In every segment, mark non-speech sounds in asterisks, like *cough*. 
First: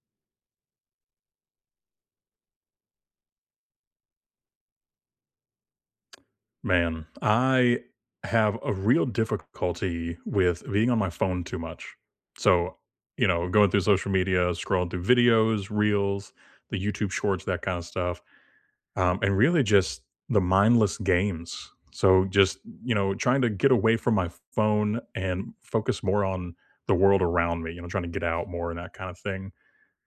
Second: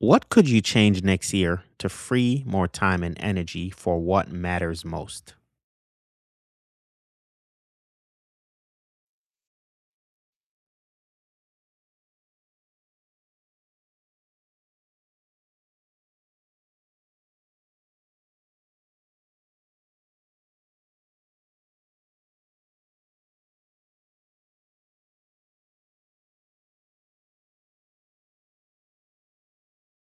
What could you change next year to free more time and energy for what matters most? Man, I have a real difficulty with being on my phone too much. So, Going through social media, scrolling through videos, reels, the YouTube shorts, that kind of stuff, and really just the mindless games. Trying to get away from my phone and focus more on the world around me, you know, trying to get out more and that kind of thing.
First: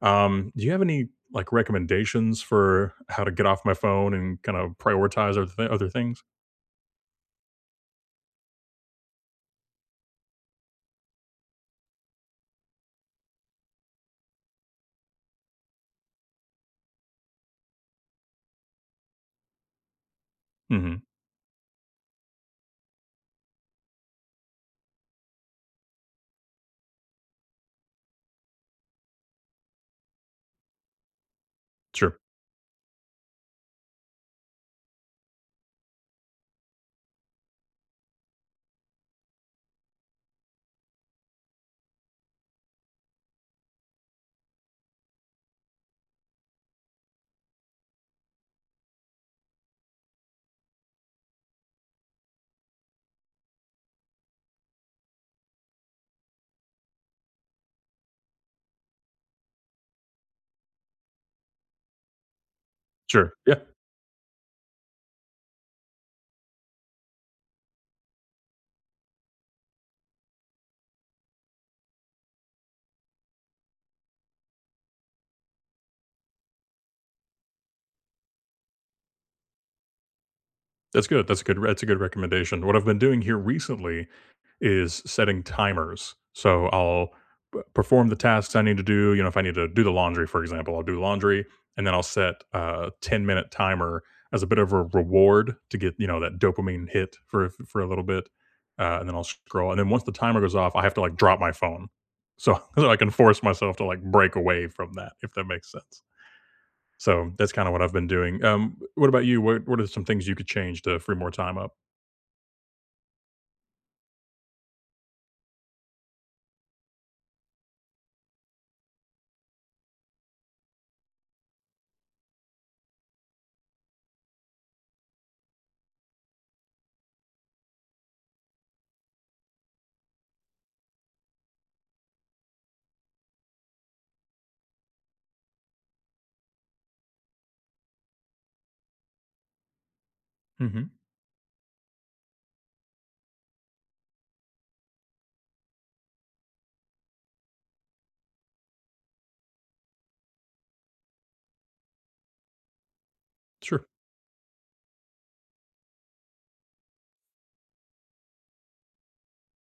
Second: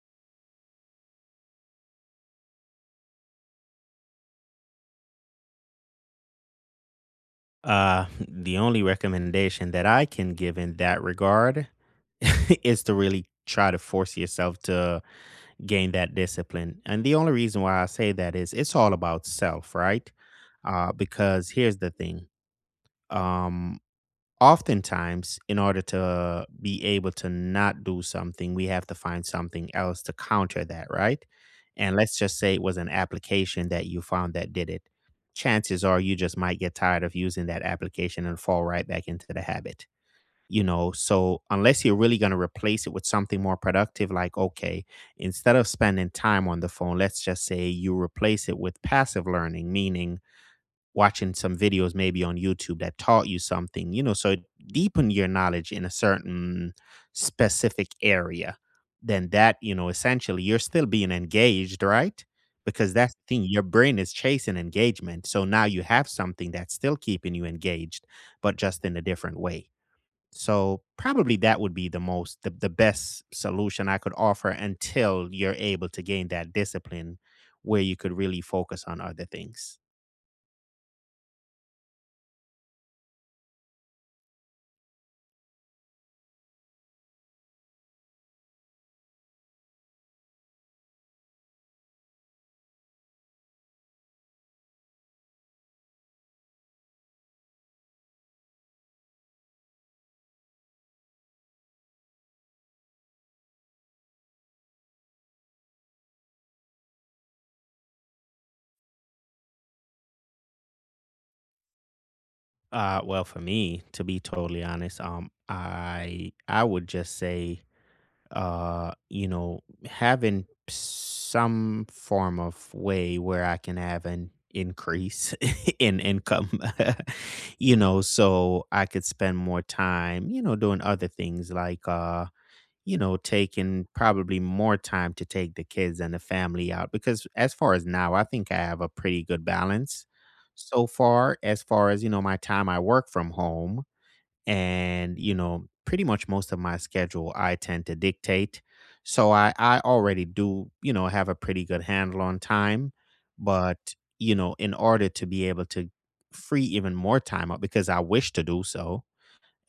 Do you have any like recommendations for how to get off my phone and kind of prioritize other things? The only recommendation that I can give in that regard *laughs* is to really try to force yourself to gain that discipline. And the only reason why I say that is it's all about self, right? Uh, Mhm. because here's the thing. Um, Oftentimes in order to be able to not do something, we have to find something else to counter that, right? And let's Sure, just say it was an application that you found that did it. Chances are you just might get tired of using that application and fall right back into the habit, you know. So unless you're really going to replace it with something more productive, like okay, instead of spending time on the phone, let's just say you replace it with passive learning, meaning watching some videos maybe on YouTube that taught you something, you know, so it deepen your knowledge in a certain specific area, then that, you know, essentially you're still being engaged, right? Because that's the sure. thing, Yeah, your brain is chasing engagement. So now you have something that's still keeping you engaged, but just in a different way. So probably that would be the most the best solution I could offer until you're able to gain that discipline where you could really focus on other things. that's good. That's a good recommendation. What I've been doing here recently is setting timers. So I'll perform the tasks I need to do. You know, if I need to do the laundry, for example, I'll do laundry and then I'll set a 10-minute timer as a bit of a reward to get, you know, that dopamine hit for a little bit. And then I'll scroll. And then once the timer goes off, I have to like drop my phone. So, *laughs* so I can force myself to like break away from that, if that makes sense. So that's kind of what I've been doing. What about you? What are some things you could change to free more time up? Well, for me, to be totally honest, I would just say, you know, having some form of way where I can have an increase *laughs* in income, *laughs* you know, so I could spend more time, you know, doing other things like you know, taking probably more time to take the kids and the family out. Because as far as now, I think I have a pretty good balance so Hmm. far, as far as, you know, my time. I work from home and, you know, pretty much most of my schedule I tend to dictate. So I already do, you know, have a pretty good handle on time, but Sure, you know, in order to be able to free even more time up, because I wish to do so,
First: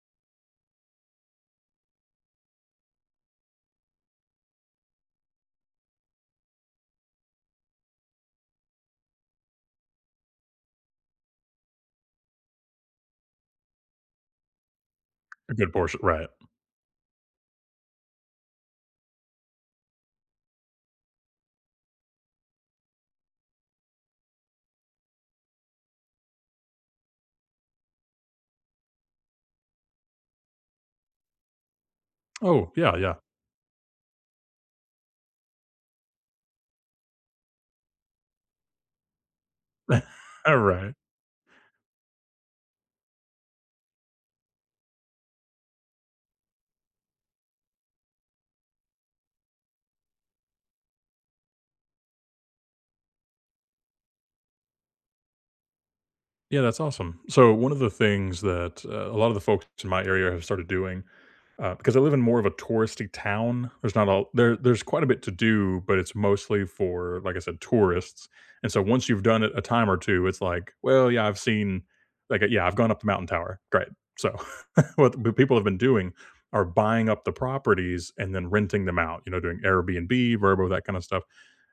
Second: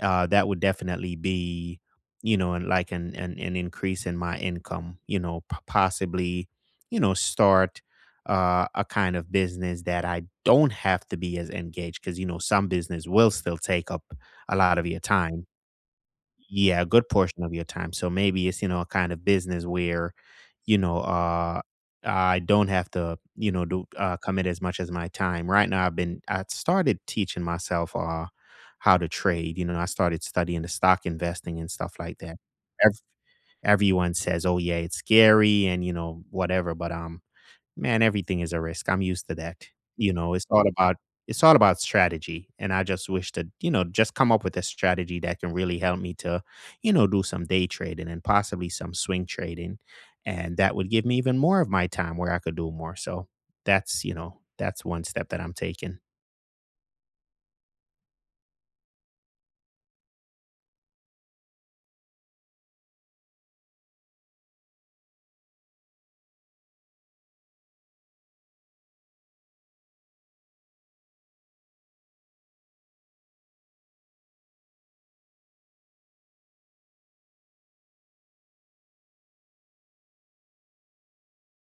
that would definitely be, you know, and like an increase in my income. You know, possibly, you know, start a kind of business that I don't have to be as engaged, because you know some business will still take up a lot of your time. a good portion, right? Yeah, a good portion of your time. So maybe it's, you know, a kind of business where, you know, I don't have to, you know, do commit as much as my time. Right now, I've been, I started teaching myself how to trade. You know, I started studying the stock investing and stuff like that. Oh, yeah, Ev- yeah. Everyone says, oh, yeah, it's scary and, you know, whatever. But man, everything is a risk. I'm used to that. You know, *laughs* All right. It's all about strategy, and I just wish to, you know, just come up with a strategy that can really help me to, you know, do some day trading and possibly some swing trading, and that would give me even more of my time where I could do more. So, that's, you know, that's one step that I'm taking. Yeah, that's awesome. So one of the things that a lot of the folks in my area have started doing, because I live in more of a touristy town, there's not all there. There's quite a bit to do, but it's mostly for, like I said, tourists. And so once you've done it a time or two, it's like, well, yeah, I've seen, like, yeah, I've gone up the mountain tower. Great. So what the people have been doing are buying up the properties and then renting them out, you know, doing Airbnb, Verbo, that kind of stuff.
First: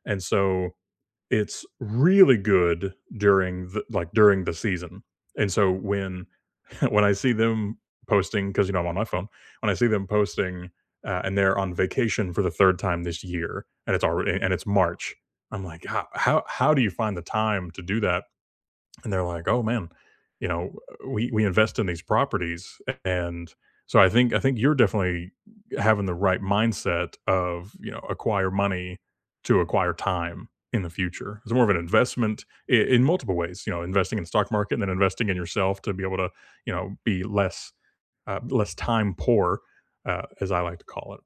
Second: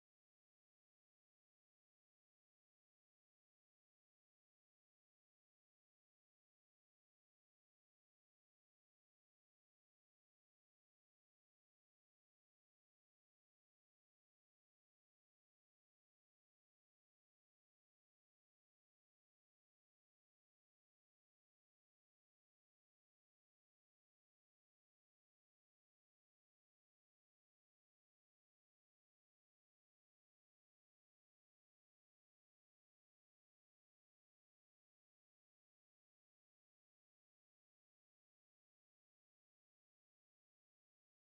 And so it's really good during the during the season. And so when *laughs* when I see them posting, because you know I'm on my phone, when I see them posting and they're on vacation for the third time this year, and it's March, I'm like, how do you find the time to do that? And they're like, "Oh, man, you know, we invest in these properties." And so I think you're definitely having the right mindset of, you know, acquire money to acquire time in the future. It's more of an investment I in multiple ways, you know, investing in the stock market and then investing in yourself to be able to, you know, be less less time poor, as I like to call it.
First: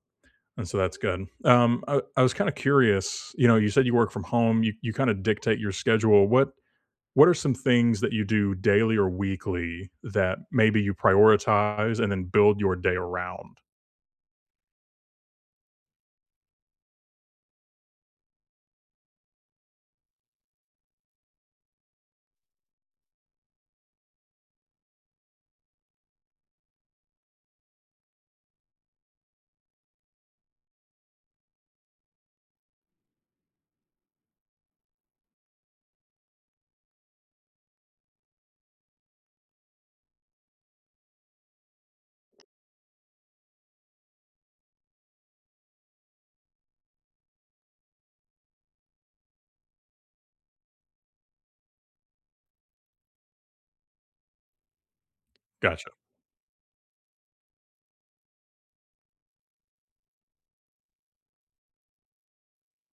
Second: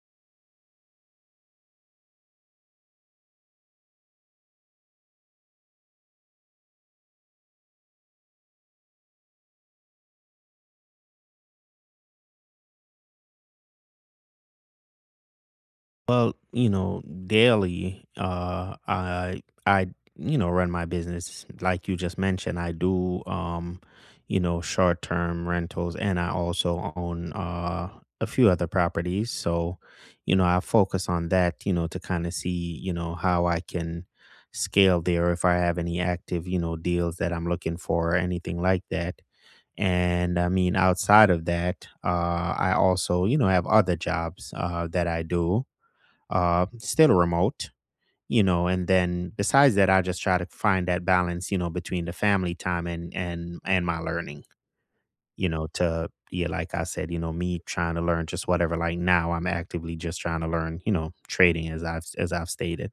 And so that's good. I was kind of curious, you know, you said you work from home, you kind of dictate your schedule. What are some things that you do daily or weekly that maybe you prioritize and then build your day around? Well, you know, daily, I you know run my business like you just mentioned. I do, you know, short term rentals, and I also own a few other properties. So, you know, I focus on that, you know, to kind of see, you know, how I can scale there if I have any active, you know, deals that I'm looking for or anything like that. And I mean, outside of that, I also, you know, have other jobs that I do, still remote, you know. And then besides that, I just try to find that balance, you know, between the family time and and my learning, you know. Gotcha. To yeah, like I said, you know, me trying to learn just whatever. Like now, I'm actively just trying to learn, you know, trading as I've stated.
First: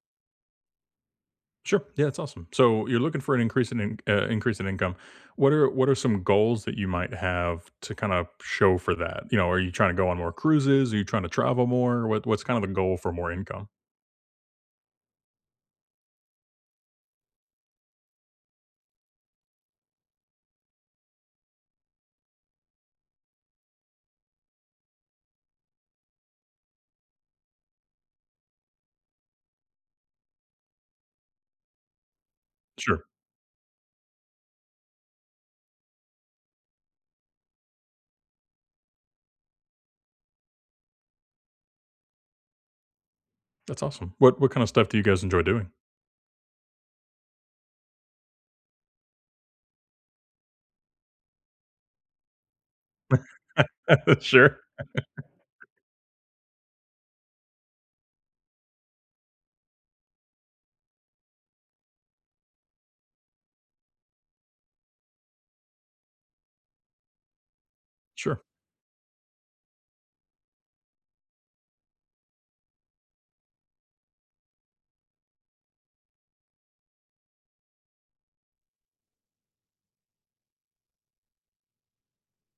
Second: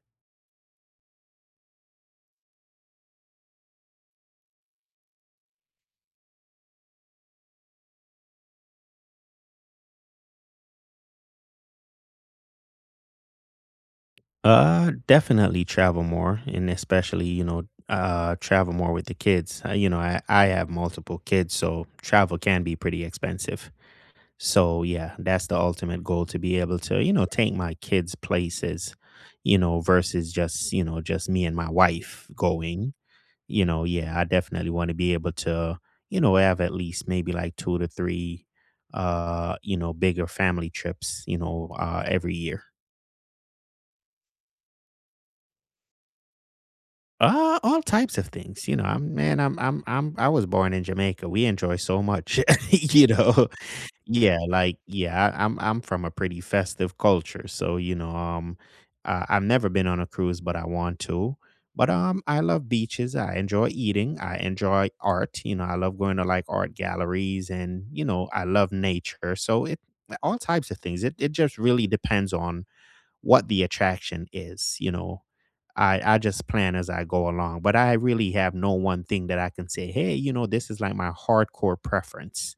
Sure. Yeah, that's awesome. So you're looking for an increase in increase in income. What are some goals that you might have to kind of show for that? You know, are you trying to go on more cruises? Are you trying to travel more? What's kind of the goal for more income? Definitely travel more, and especially you know, travel more with the kids. You know, I have multiple kids, so travel can be pretty expensive. So yeah, that's the ultimate goal, to be able to, you know, take my kids places, you know, versus just, you know, just me and my wife going. Sure. You know, yeah, I definitely want to be able to, you know, have at least maybe like 2 to 3 you know, bigger family trips, you know, every year. That's awesome. What kind of stuff do you guys enjoy doing? All types of things. You know, I'm man, I'm I was born in Jamaica. We enjoy so much, *laughs* you know. *laughs* Yeah, Sure. like yeah, I, I'm from a pretty festive culture, so you know, I've never been on a cruise, but I want to. But I love beaches. I enjoy eating. I enjoy art. You know, I love going to like art galleries, and you know, Sure. I love nature. So it all types of things. It just really depends on what the attraction is. You know, I just plan as I go along, but I really have no one thing that I can say. Hey, you know, this is like my hardcore preference.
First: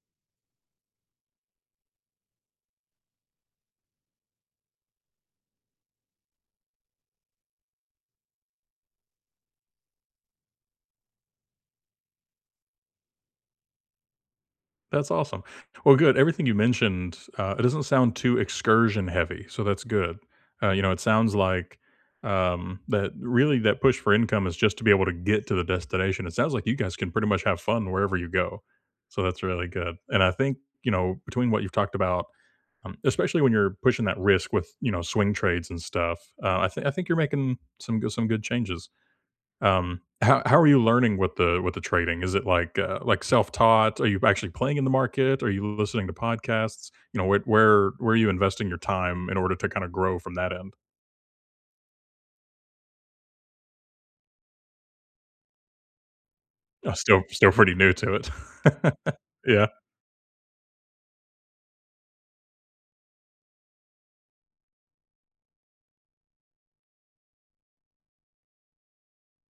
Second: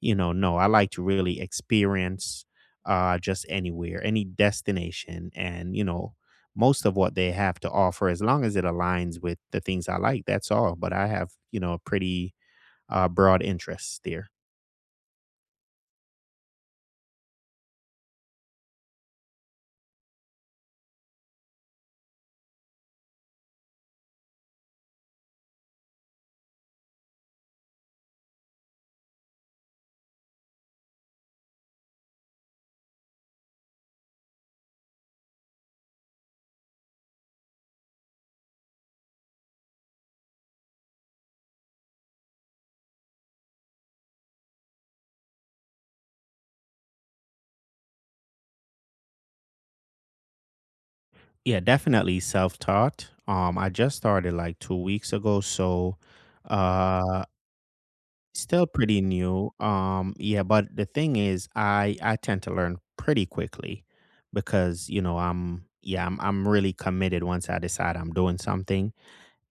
You know, no, I like to really experience just anywhere, any destination and, you know, most of what they have to offer as long as it aligns with the things I like, that's all. But I have, you know, a pretty broad interest there. That's awesome. Well, good. Everything you mentioned, it doesn't sound too excursion heavy, so that's good. You know, it sounds like that really that push for income is just to be able to get to the destination. It sounds like you guys can pretty much have fun wherever you go, so that's really good. And I think you know between what you've talked about, especially when you're pushing that risk with you know swing trades and stuff, I think you're making some good changes. How are you learning with the trading? Is it like, like self-taught? Are you actually playing in the market? Are you listening to podcasts? You know, where are you investing your time in order to kinda grow from that end? Yeah, definitely self-taught. I just started like 2 weeks ago, so Oh, still uh still pretty new to it. still pretty *laughs* new. Yeah, Yeah, but the thing is, I tend to learn pretty quickly because you know I'm really committed once I decide I'm doing something,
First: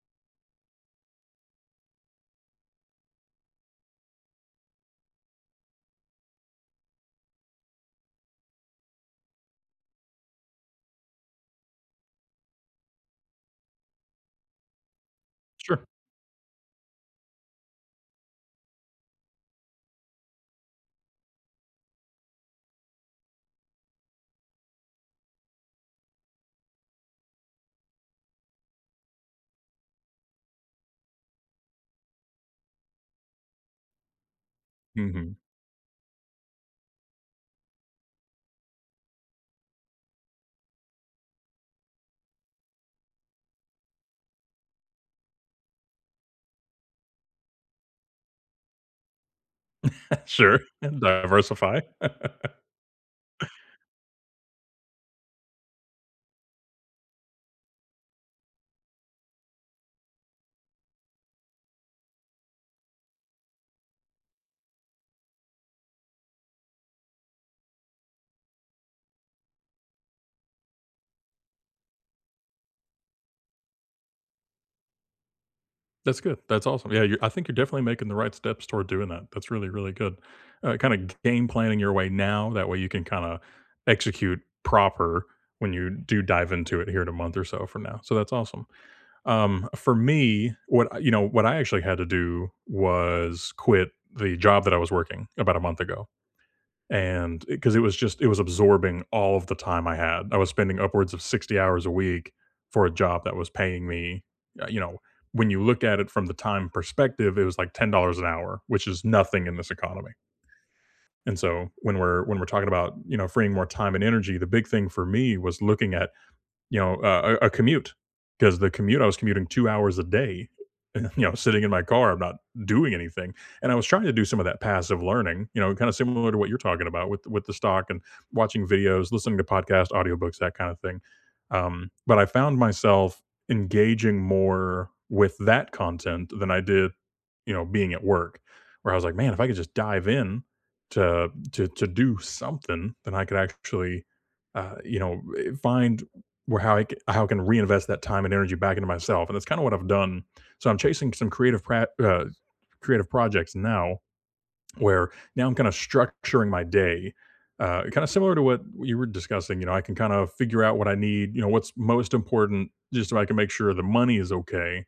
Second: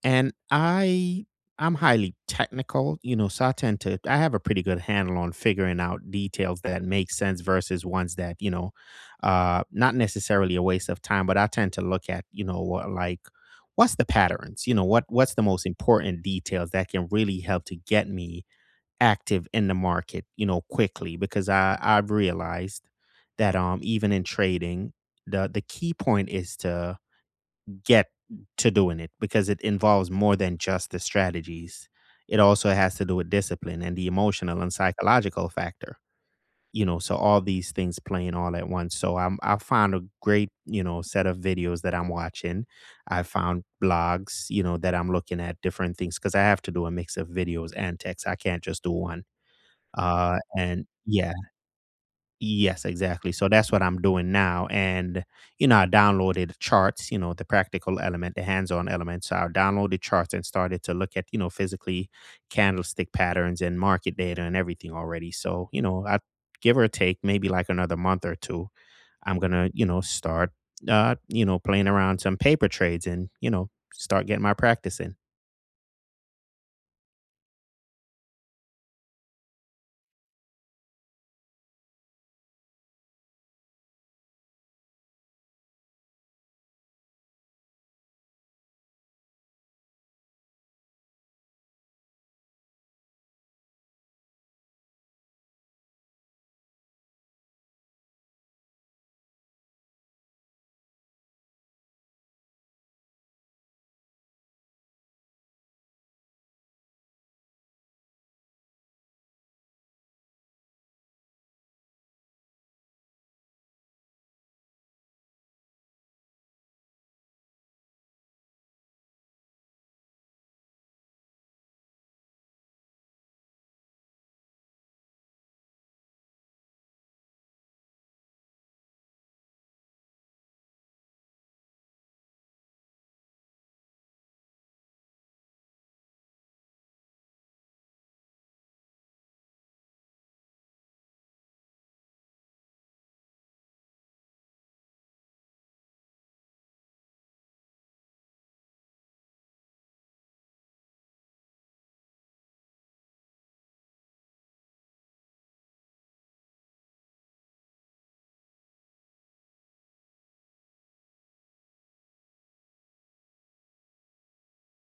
and I'm highly technical, you know, so I tend to I have a pretty good handle on figuring out details that make sense versus ones that you know, not necessarily a waste of time, but I tend to look at you know what's the patterns, you know, what's the most sure. important details that can really help to get me active in the market, you know, quickly because I've realized that even in trading, the key point is to get to doing it, because it involves more than just the strategies. It also has to do with discipline and the emotional and Mhm. psychological factor. You know, so all these things playing all at once. So I found a great, you know, set of videos that I'm watching. I found blogs, you know, that I'm looking at different things because I have to do a mix of videos and text. I can't just do one, *laughs* Sure, and *laughs* yeah. diversify. *laughs* Yes, exactly. So that's what I'm doing now. And, you know, I downloaded charts, you know, the practical element, the hands on element. So I downloaded charts and started to look at, you know, physically candlestick patterns and market data and everything already. So, you know, I give or take maybe like another month or two, I'm going to, you know, start, you know, playing around some paper trades and, you know, start getting my practice in. That's good. That's awesome. Yeah, you're I think you're definitely making the right steps toward doing that. That's really, really good. Kinda game planning your way now, that way you can kinda execute proper when you do dive into it here in a month or so from now. So that's awesome. For me, what I actually had to do was quit the job that I was working about a month ago. And because it was absorbing all of the time I had. I was spending upwards of 60 hours a week for a job that was paying me, uh, you know, when you look at it from the time perspective, it was like $10 an hour, which is nothing in this economy. And so when we're talking about, you know, freeing more time and energy, the big thing for me was looking at you know, a commute because the commute I was commuting 2 hours a day, *laughs* you know, sitting in my car, I'm not doing anything. And I was trying to do some of that passive learning, you know, kind of similar to what you're talking about with the stock and watching videos, listening to podcasts, audiobooks, that kind of thing. But I found myself engaging more with that content than I did, you know, being at work, where I was like, man, if I could just dive in to do something, then I could actually find where how I c- how I can reinvest that time and energy back into myself, and that's kind of what I've done. So I'm chasing some creative projects now, where now I'm kind of structuring my day, kind of similar to what you were discussing. You know, I can kind of figure out what I need. You know, what's most important, just so I can make sure the money is okay.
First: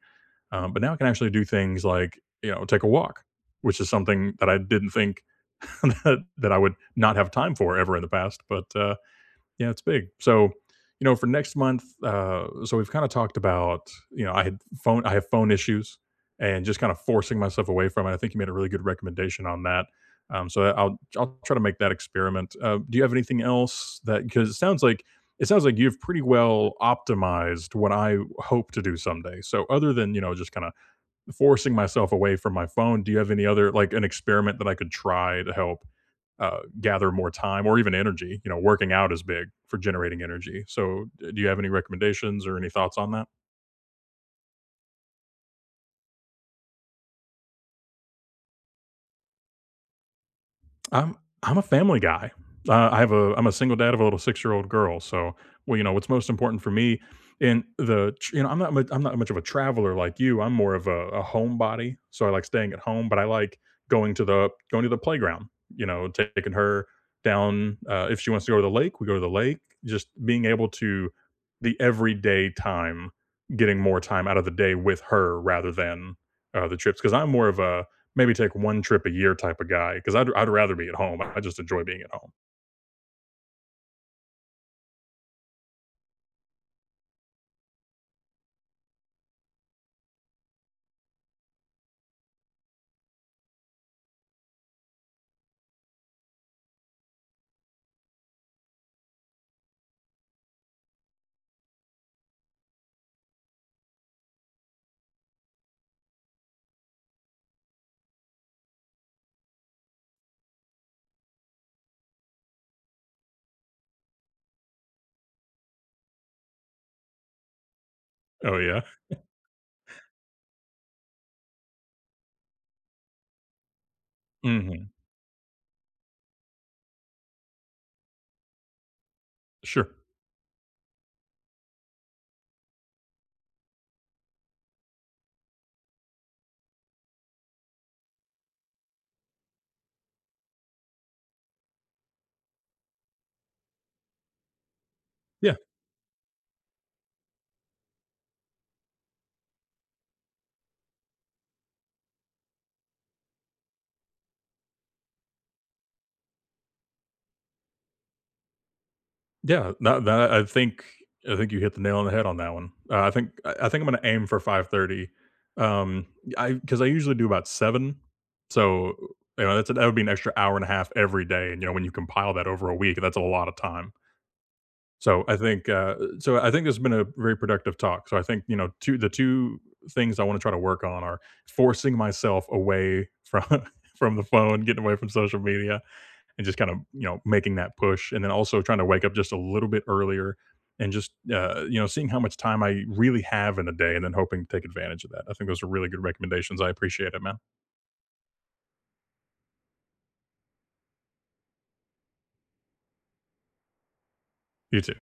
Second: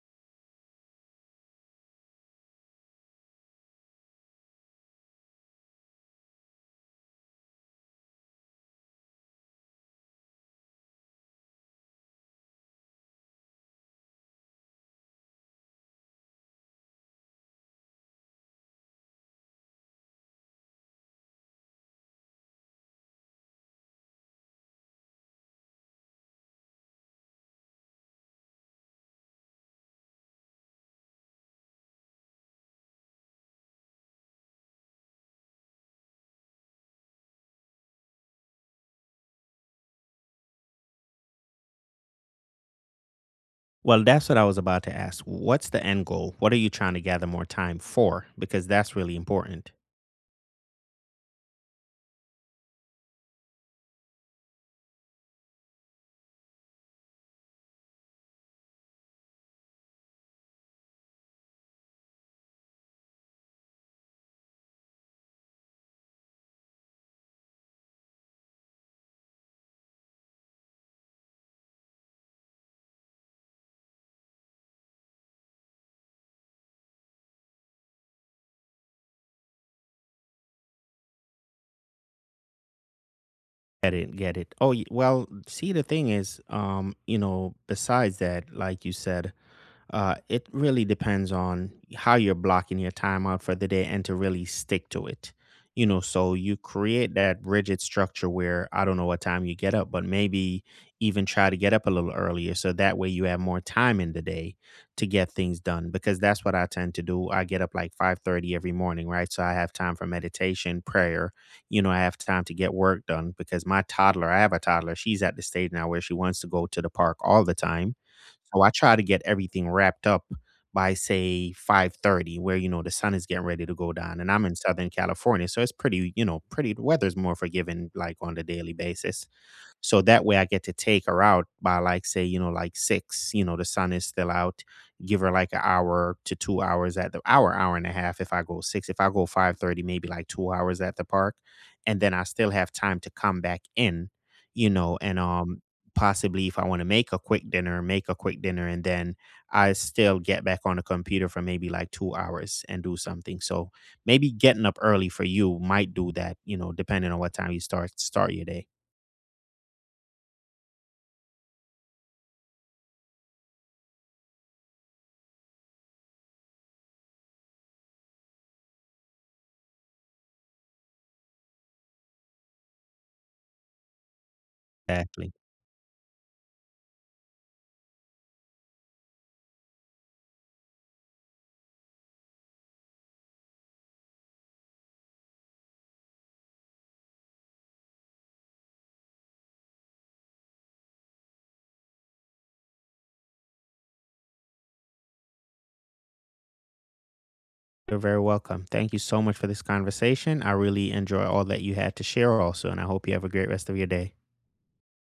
But now I can actually do things like you know take a walk, which is something that I didn't think *laughs* that I would not have time for ever in the past, but. Yeah, it's big. So, you know, for next month, so we've kind of talked about, you know, I have phone issues, and just kind of forcing myself away from it. I think you made a really good recommendation on that. So I'll try to make that experiment. Do you have anything else that because it sounds like you've pretty well optimized what I hope to do someday. So other than you know just kind of forcing myself away from my phone, do you have any other like an experiment that I could try to help gather more time or even energy. You know, working out is big for generating energy. So, do you have any recommendations or any thoughts on that? Well, that's what I was about to ask. What's the end goal? What are you trying to gather more time for? Because that's really important. I'm I'm a family guy. I'm a single dad of a little 6-year-old girl, so, well, you know, what's most important for me in the tr you know, I'm not much of a traveler like you, I'm more of a homebody, so I like staying at home, but I like going to the playground, you know, taking her down, if she wants to go to the lake, we go to the lake, just being able to the everyday time, getting more time out of the day with her rather than, the trips. Because 'cause I'm more of a maybe take 1 trip a year type of guy, because I 'cause I'd rather be at home. I just enjoy being at home. Get it, get it. Oh, well, see, the thing is, you know, besides that, like you said, it really depends on how you're blocking your time out for the day and to really stick to it. You know, so you create that rigid structure where I don't know what time you get up, but maybe even try to get up a little earlier. So that way you have more time in the day to get things done, because that's what I tend to do. I get up like 5:30 every morning, right? So I have time for meditation, prayer. You know, I have time to get work done because my toddler, I have a toddler, she's at the stage now where she wants to go to the park all the time, Oh, so I yeah? try to get everything wrapped up by say 5:30, where, you know, the sun is getting ready to go down, and I'm in Mhm. Southern California, so it's pretty, you know, pretty the weather's more forgiving like on the daily basis. Sure. So that way I get to take her out by like say, you know, like 6, you know, the sun is still out. Give her like an hour to 2 hours at the 1.5 hours if I go 6. If I go 5:30, maybe like 2 hours at the park. And then I still have time to come back in, you know, and Yeah. Possibly if I want to make a quick dinner, make a quick dinner, and then I still get back on the computer for maybe like 2 hours and do something. So maybe getting up early for you might do that, you know, depending on what time you start your day. Yeah. That I think you hit the nail on the head on that one. I think I'm gonna aim for 5:30. Um, I 'cause I usually do about 7, so, you know, that would be an extra hour and a half every day, and, you know, when you compile that over a week, that's a lot of time. So Exactly. I think, I think this has been a very productive talk. So I think you know, two things I want to try to work on are forcing myself away from *laughs* from the phone, getting away from social media, and just kind of you know making that push, and then also trying to wake up just a little bit earlier, and just you know seeing how much time I really have in the day, and then hoping to take advantage of that. I think those are really good recommendations. I appreciate it, man. You're very welcome. Thank you so much for this conversation. I really enjoy all that you had to share also, and I hope you have a great rest of your day. You too.